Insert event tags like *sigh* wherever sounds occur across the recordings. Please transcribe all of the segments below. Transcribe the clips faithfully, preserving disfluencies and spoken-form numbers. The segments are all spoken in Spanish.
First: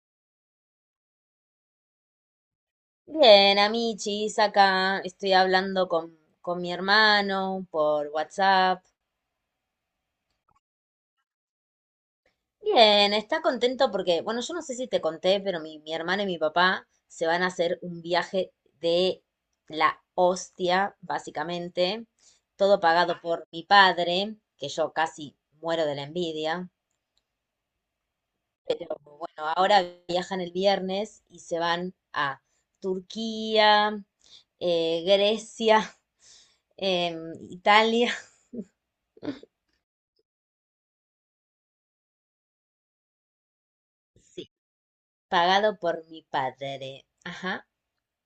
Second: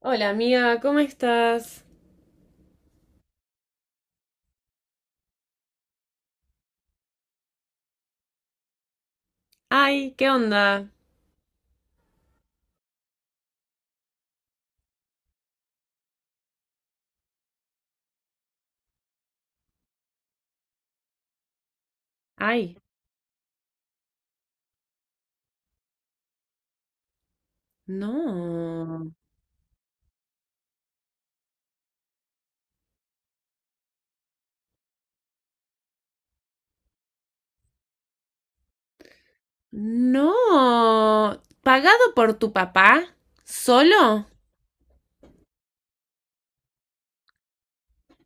Hola amiga, ¿cómo estás? Bien, amichis, acá estoy hablando con, con mi hermano por WhatsApp. Ay, ¿qué onda? Bien, está contento porque, bueno, yo no sé si te conté, pero mi, mi hermana y mi papá se van a hacer un viaje de la hostia, básicamente, Ay, todo pagado por mi padre, que yo casi muero de la envidia. Pero no. Bueno, ahora viajan el viernes y se van a Turquía, eh, Grecia, *laughs* em, Italia. No. ¿Pagado por tu papá? ¿Solo? Sí, pagado por mi padre. Ajá.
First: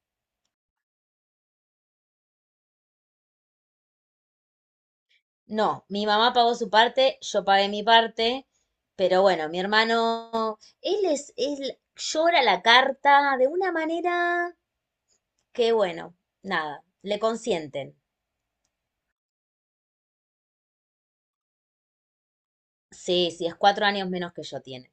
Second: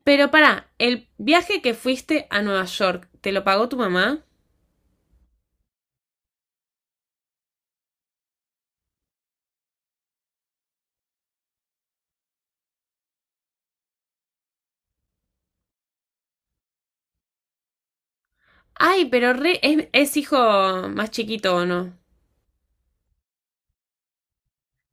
Pero pará, el viaje que fuiste a Nueva York, ¿te lo pagó tu mamá? No, mi mamá pagó su parte, yo pagué mi parte, pero bueno, mi hermano, él es, él llora la carta de una manera que, bueno, nada, le consienten. Ay, pero re- es, es hijo más chiquito o no. Sí, sí, es cuatro años menos que yo tiene.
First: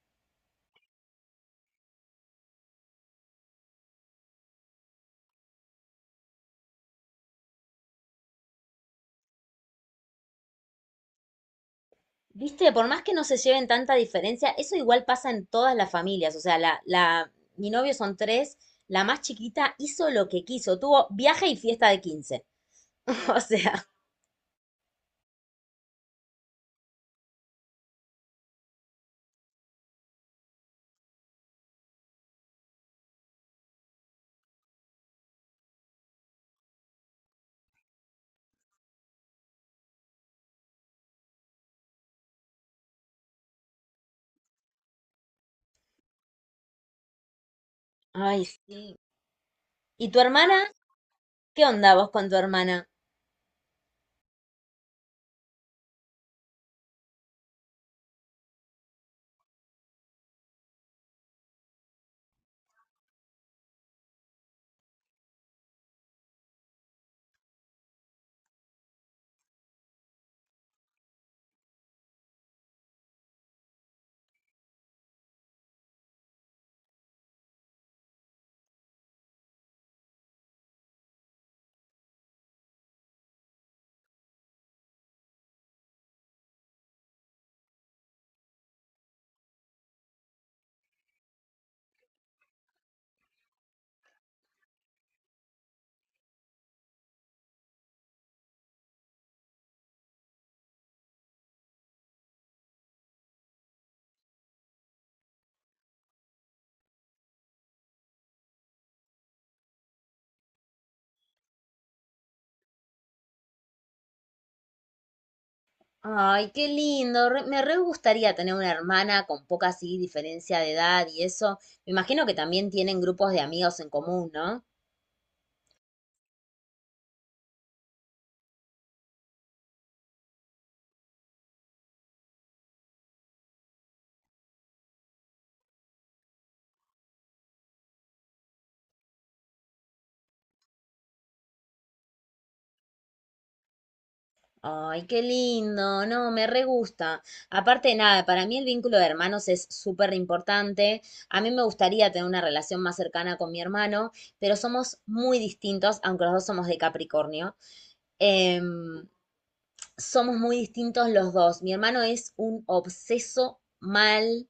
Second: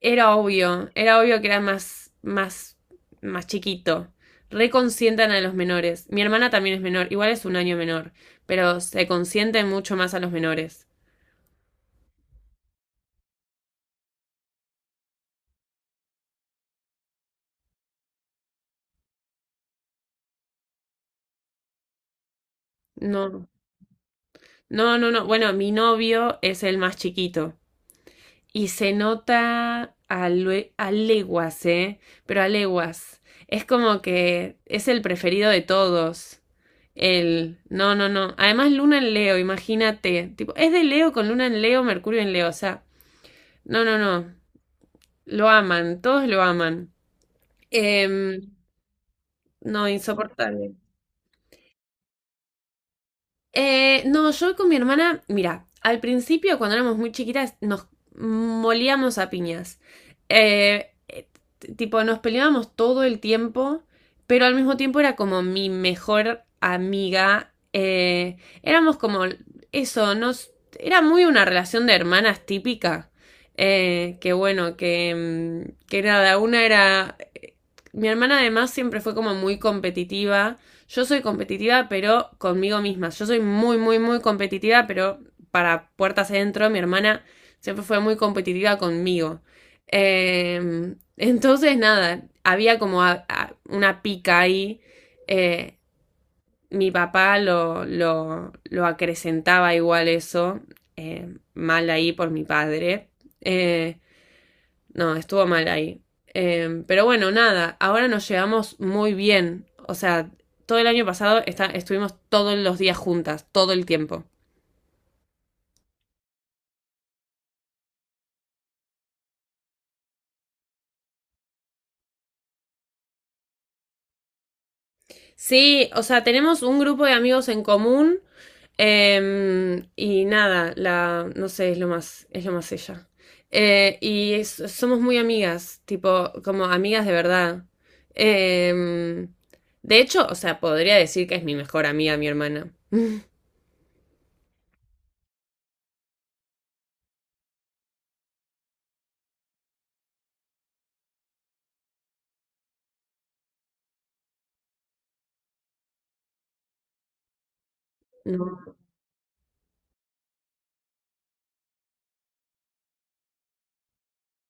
Era obvio, era obvio que era más, más, más chiquito. Reconsientan a los menores. Mi hermana también es menor, igual es un año menor, pero se consienten mucho más a los menores. Viste, por más que no se lleven tanta diferencia, eso igual pasa en todas las familias. O sea, la, la, mi novio son tres, la más chiquita hizo lo que quiso, tuvo viaje y fiesta de quince. *laughs* O No, sea, no, no, no. Bueno, mi novio es el más chiquito y se nota a, lue- a leguas, ¿eh? Pero a leguas. Es como que es el preferido de todos. El... No, no, no. Además, Luna en Leo, imagínate. Tipo, es de Leo con Luna en Leo, Mercurio en Leo. O sea, no, no, no. Lo aman, todos lo aman. ay, Em, sí. no, ¿Y tu hermana? insoportable. ¿Qué onda vos con tu hermana? Eh, no, yo con mi hermana, mira, al principio cuando éramos muy chiquitas nos molíamos a piñas. Eh, eh, t- tipo, nos peleábamos todo el tiempo, pero al mismo tiempo era como mi mejor amiga. Eh, éramos como eso, nos, era muy una relación de hermanas típica. Eh, que bueno, que, mm, que nada, una era... eh, mi hermana además siempre fue como muy competitiva. Yo soy competitiva, pero conmigo misma. Yo soy muy, muy, muy competitiva, pero para puertas adentro, mi hermana siempre fue muy competitiva conmigo. Eh, entonces, nada, había como a- a- una pica ahí. eh, Mi papá lo, lo, lo acrecentaba igual eso, eh, mal ahí por mi padre. Eh, no, estuvo mal ahí. Eh, pero bueno, nada, ahora nos llevamos muy bien. O sea, todo el año pasado está- estuvimos todos los días juntas, todo el tiempo. Ay, qué lindo. Re- me re gustaría tener una hermana con poca así diferencia de edad y eso. Me imagino que también tienen grupos de amigos en común, ¿no? Sí, o sea, tenemos un grupo de amigos en común. Eh, y nada, la, no sé, es lo más, es lo más ella. Eh, y es- somos muy amigas, tipo, como amigas de verdad. Eh, de hecho, o sea, podría decir que es mi mejor amiga, mi hermana. *laughs* Ay, qué lindo. No, me re gusta. Aparte de nada, para mí el vínculo de hermanos es súper importante. A mí me gustaría tener una relación más cercana con mi hermano, pero somos muy distintos, aunque los dos somos de Capricornio. No. Em, Somos muy distintos los dos. Mi hermano es un obseso mal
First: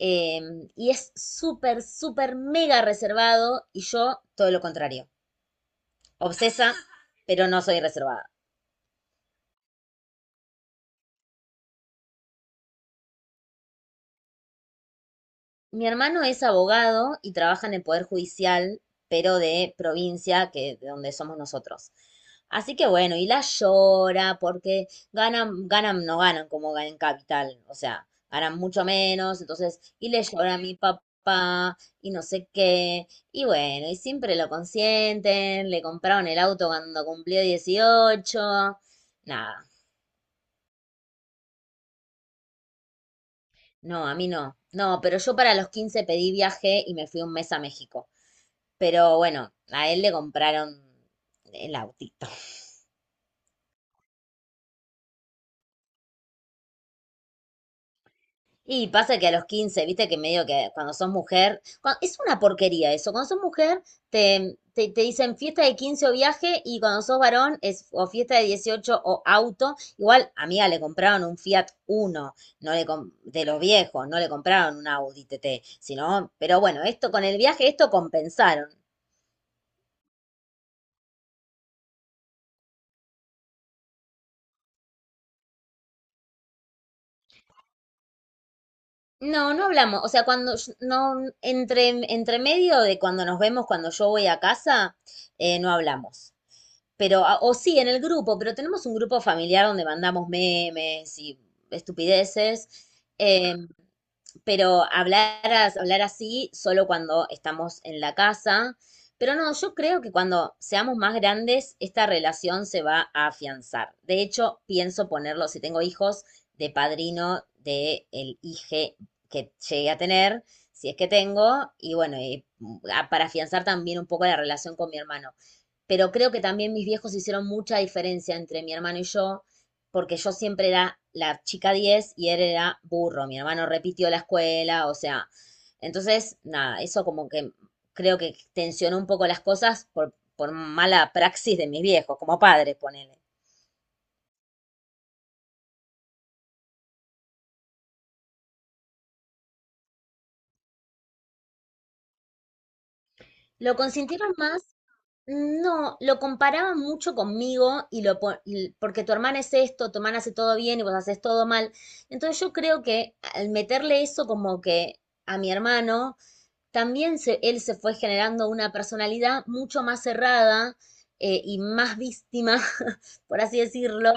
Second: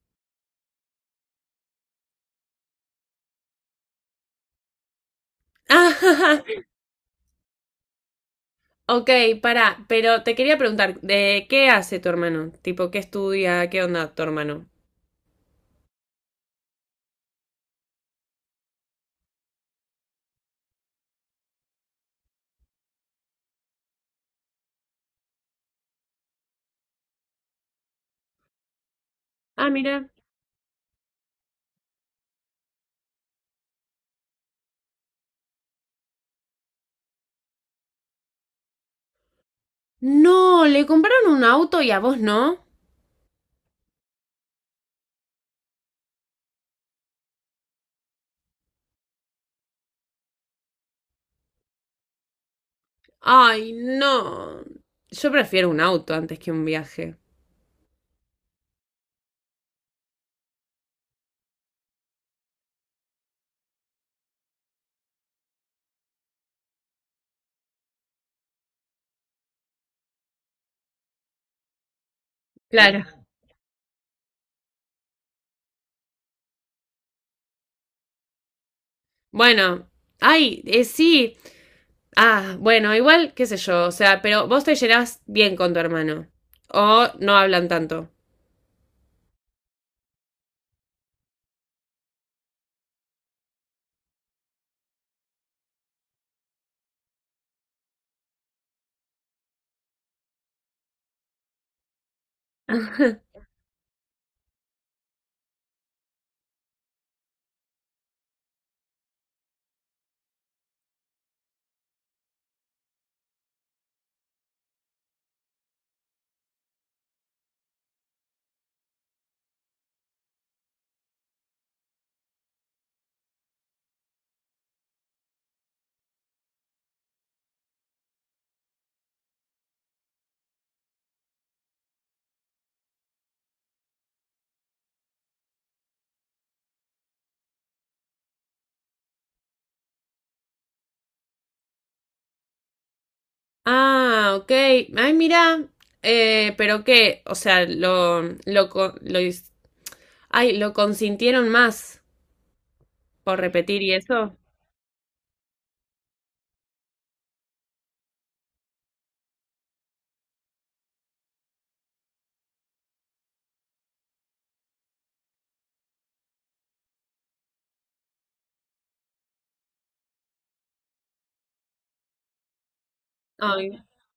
eh, y es súper, súper mega reservado y yo todo lo contrario. *laughs* Obsesa, pero no soy reservada. Ok, pará, pero te quería preguntar, ¿de qué hace tu hermano? Tipo, ¿qué estudia? ¿Qué onda tu hermano? Mi hermano es abogado y trabaja en el Poder Judicial, pero de provincia, que de donde somos nosotros. Así que bueno, y la llora porque ganan, ganan, no ganan como ganan en capital, o sea, ganan mucho menos, Ah, entonces, mira. y le llora a mi papá y no sé qué, y bueno, y siempre lo consienten, le compraron el auto cuando cumplió dieciocho. Nada, No, le compraron un auto y a vos no. no, a mí no, no, pero yo para los quince pedí viaje y me fui un mes a México. Pero bueno, a él le compraron el autito. Ay, no. Yo prefiero un auto antes que un viaje. Y pasa que a los quince viste que medio que cuando sos mujer, cua- es una porquería eso, cuando sos mujer te, te, te dicen fiesta de quince o viaje y cuando sos varón es o fiesta de dieciocho o auto. Igual, amiga, le compraron un Fiat Uno, no le Claro. com- de los viejos, no le compraron un Audi T T, sino, pero bueno, esto con el viaje, esto compensaron. Bueno, ay, eh, sí. Ah, bueno, igual, qué sé yo, o sea, pero vos te llevas bien con tu hermano. O no hablan tanto. No, no hablamos. O sea, cuando yo- no, entre, entre medio de cuando nos vemos, cuando yo voy a casa, eh, no hablamos. Pero, a- o sí, en el grupo, pero tenemos un grupo familiar donde mandamos memes y estupideces. *laughs* Eh, pero hablar, hablar así solo cuando estamos en la casa. Pero no, yo creo que cuando seamos más grandes, esta relación se va a afianzar. De hecho, pienso ponerlo, si tengo hijos, de padrino del el hije que llegue a tener, si es que tengo, y bueno, y para afianzar también un poco la relación con mi hermano, pero creo que también mis viejos hicieron mucha diferencia entre mi hermano y yo, porque yo siempre era la chica diez y él era burro, mi hermano repitió la escuela, o sea, entonces, nada, eso como que creo que tensionó un poco las cosas por, por mala praxis de mis viejos, como padres, ponele. Ah, ok. Ay, mira. Eh, pero qué, o sea. lo, lo, co- lo, Ay, lo consintieron más por Lo repetir y consintieron eso. más. No, lo comparaba mucho conmigo y lo po- y- porque tu hermana es esto, tu hermana hace todo bien y vos haces todo mal. Entonces yo creo que al meterle eso como que a mi hermano, también se, él se fue generando una personalidad mucho más cerrada, eh, y más víctima, *laughs* por así Ay, decirlo,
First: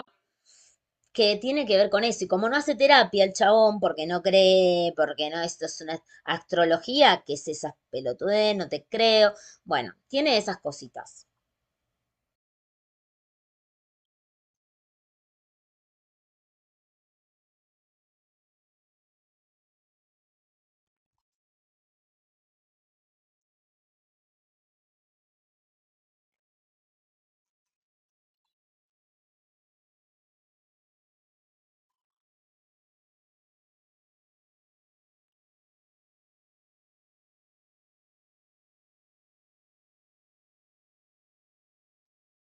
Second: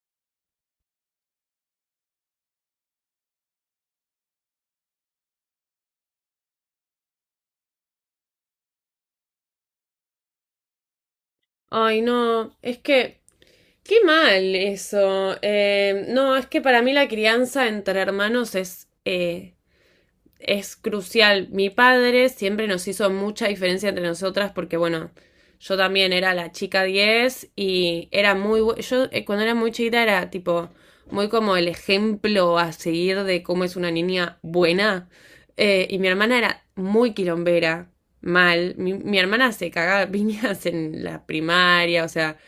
que tiene que ver con eso. Y como no hace terapia el chabón, porque no cree, porque no, esto es una astrología, ¿que es esa pelotudez? No te creo. Bueno, tiene esas cositas. ay, no, es que, qué mal eso. Eh, no, es que para mí la crianza entre hermanos es eh, es crucial. Mi padre siempre nos hizo mucha diferencia entre nosotras porque, bueno, yo también era la chica diez y era muy... Yo eh, cuando era muy chiquita era tipo muy como el ejemplo a seguir de cómo es una niña buena. Eh, y mi hermana era muy quilombera, mal. Mi, mi hermana se cagaba a piñas en la primaria, o sea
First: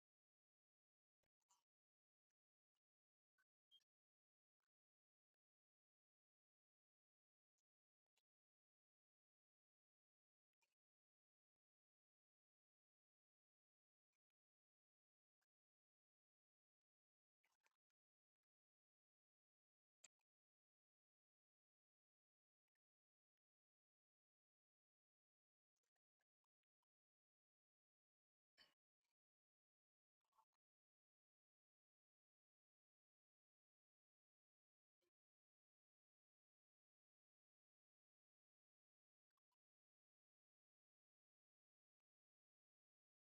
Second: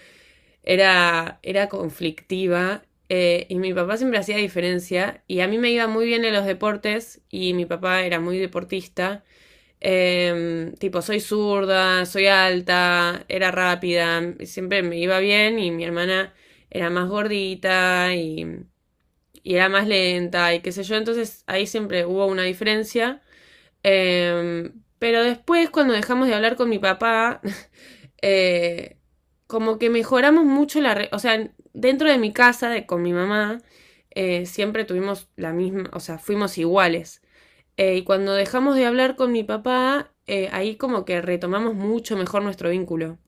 era, era conflictiva, eh, y mi papá siempre hacía diferencia, y a mí me iba muy bien en los deportes y mi papá era muy deportista. Em, tipo, soy zurda, soy alta, era rápida, siempre me iba bien y mi hermana era más gordita y, y era más lenta y qué sé yo, entonces ahí siempre hubo una diferencia, eh, pero después, cuando dejamos de hablar con mi papá, *laughs* eh, como que mejoramos mucho la... re- o sea, dentro de mi casa, de, con mi mamá, eh, siempre tuvimos la misma, o sea, fuimos iguales. Eh, y cuando dejamos de hablar con mi papá, eh, ahí como que retomamos mucho mejor nuestro vínculo.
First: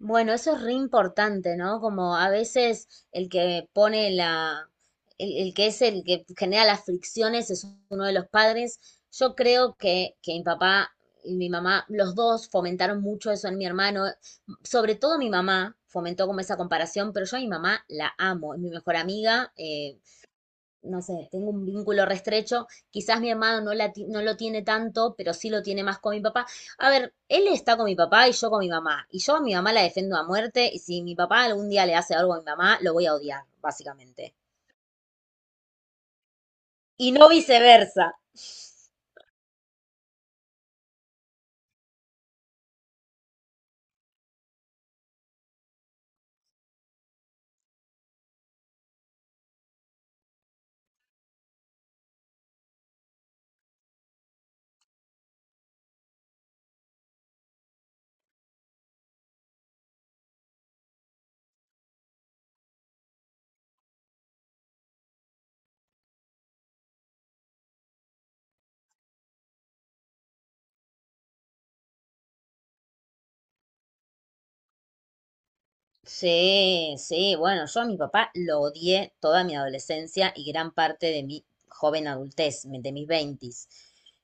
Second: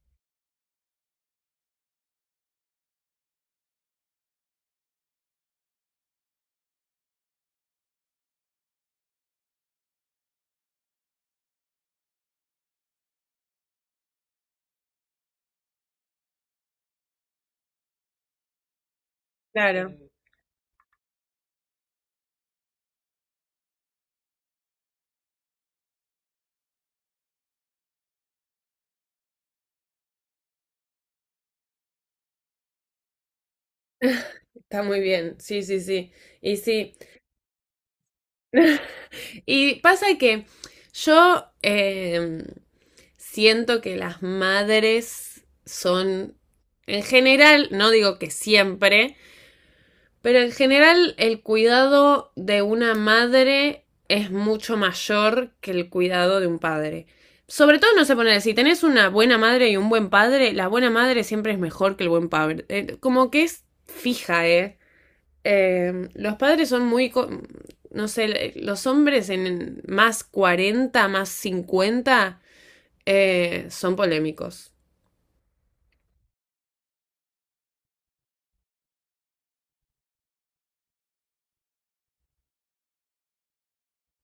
Bueno, eso es re importante, ¿no? Como a veces el que pone la, el, el que es el que genera las fricciones es uno de los padres. Yo creo que, que mi papá y mi mamá, los dos fomentaron mucho eso en mi hermano. Sobre todo mi mamá fomentó como esa comparación, pero yo a mi mamá la amo, es mi mejor amiga, Claro, eh, no sé, tengo un vínculo restrecho, quizás mi hermano no, la ti- no lo tiene tanto, pero sí lo tiene más con mi papá. A ver, él está con mi papá y yo con mi mamá, y yo a mi mamá la defiendo a muerte, y si mi papá algún día le hace algo a mi mamá, lo voy a odiar, básicamente. está muy bien, sí, sí, sí. Y sí. Y no viceversa. *laughs* Y pasa que yo, eh, siento que las madres son, en general, no digo que siempre, pero en general el cuidado de una madre es mucho mayor que el cuidado de un padre. Sobre todo no se pone, si tenés una buena madre y un buen padre, la buena madre siempre es mejor que el buen padre. Eh, como que es fija, ¿eh? Eh, los padres son muy, no sé, los hombres en más cuarenta más cincuenta, eh, son polémicos. Sí, sí, bueno, yo a mi papá lo odié toda mi adolescencia y gran parte de mi joven adultez, me- de mis veintis.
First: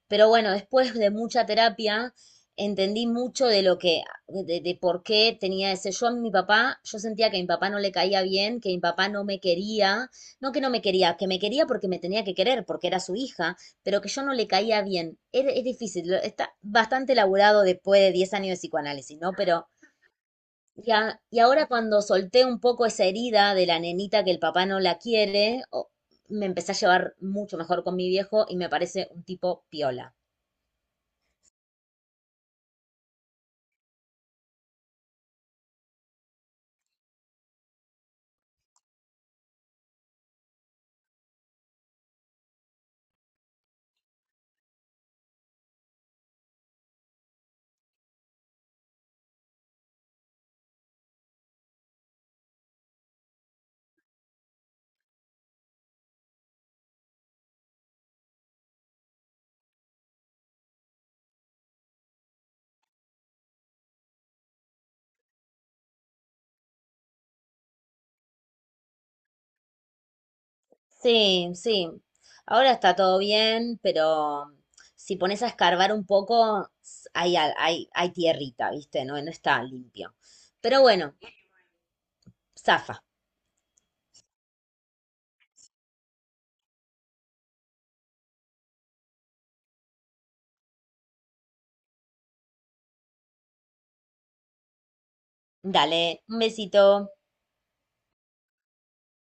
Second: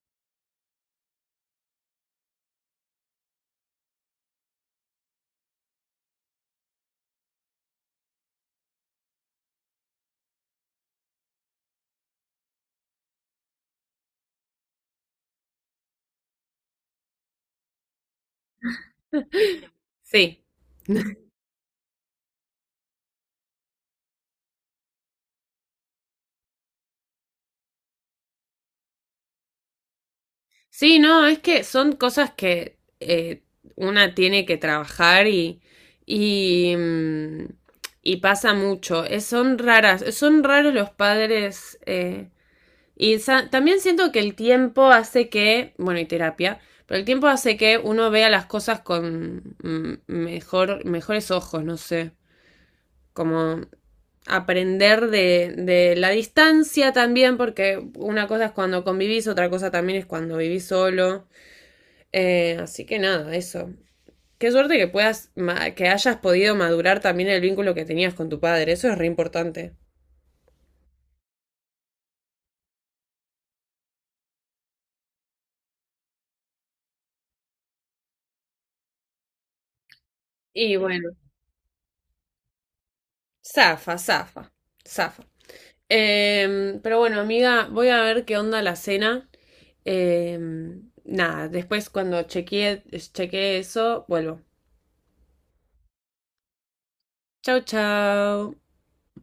Pero bueno, después de mucha terapia, entendí mucho de lo que, de, de por qué tenía ese. Yo a mi papá, yo sentía que a mi papá no le caía bien, que mi papá no me quería, no que no me quería, que me quería porque me tenía que querer, porque era su hija, pero que yo no le caía bien. Es, es difícil, lo- está bastante elaborado después de diez años de psicoanálisis, ¿no? Pero Sí, y, a- y ahora cuando solté un poco esa herida de la nenita que el papá no la quiere, o- me empecé a llevar mucho mejor con mi viejo y me parece un tipo piola. sí, no, es que son cosas que, eh, una tiene que trabajar, y, y, mm, y pasa mucho. Es- son raras, son raros los padres, eh, y también siento que el tiempo hace que, bueno, y terapia, pero el tiempo hace que uno vea las cosas con mm, mejor, mejores ojos, no sé, como aprender de, de la distancia también, porque una cosa es cuando convivís, otra cosa también es cuando vivís solo. Eh, así que nada, eso. Qué suerte que puedas, que hayas podido madurar también el vínculo que tenías con tu padre, eso es re importante. Sí, sí. Ahora está todo bien, pero si pones a escarbar un poco, s- hay, al- hay, hay tierrita, ¿viste? No, no está limpio. Y Pero bueno, bueno, zafa. zafa, zafa, zafa. Em, pero bueno, amiga, voy a ver qué onda la cena. Em, nada, después cuando chequee, chequee eso, vuelvo. Dale, un besito. Chau, chau.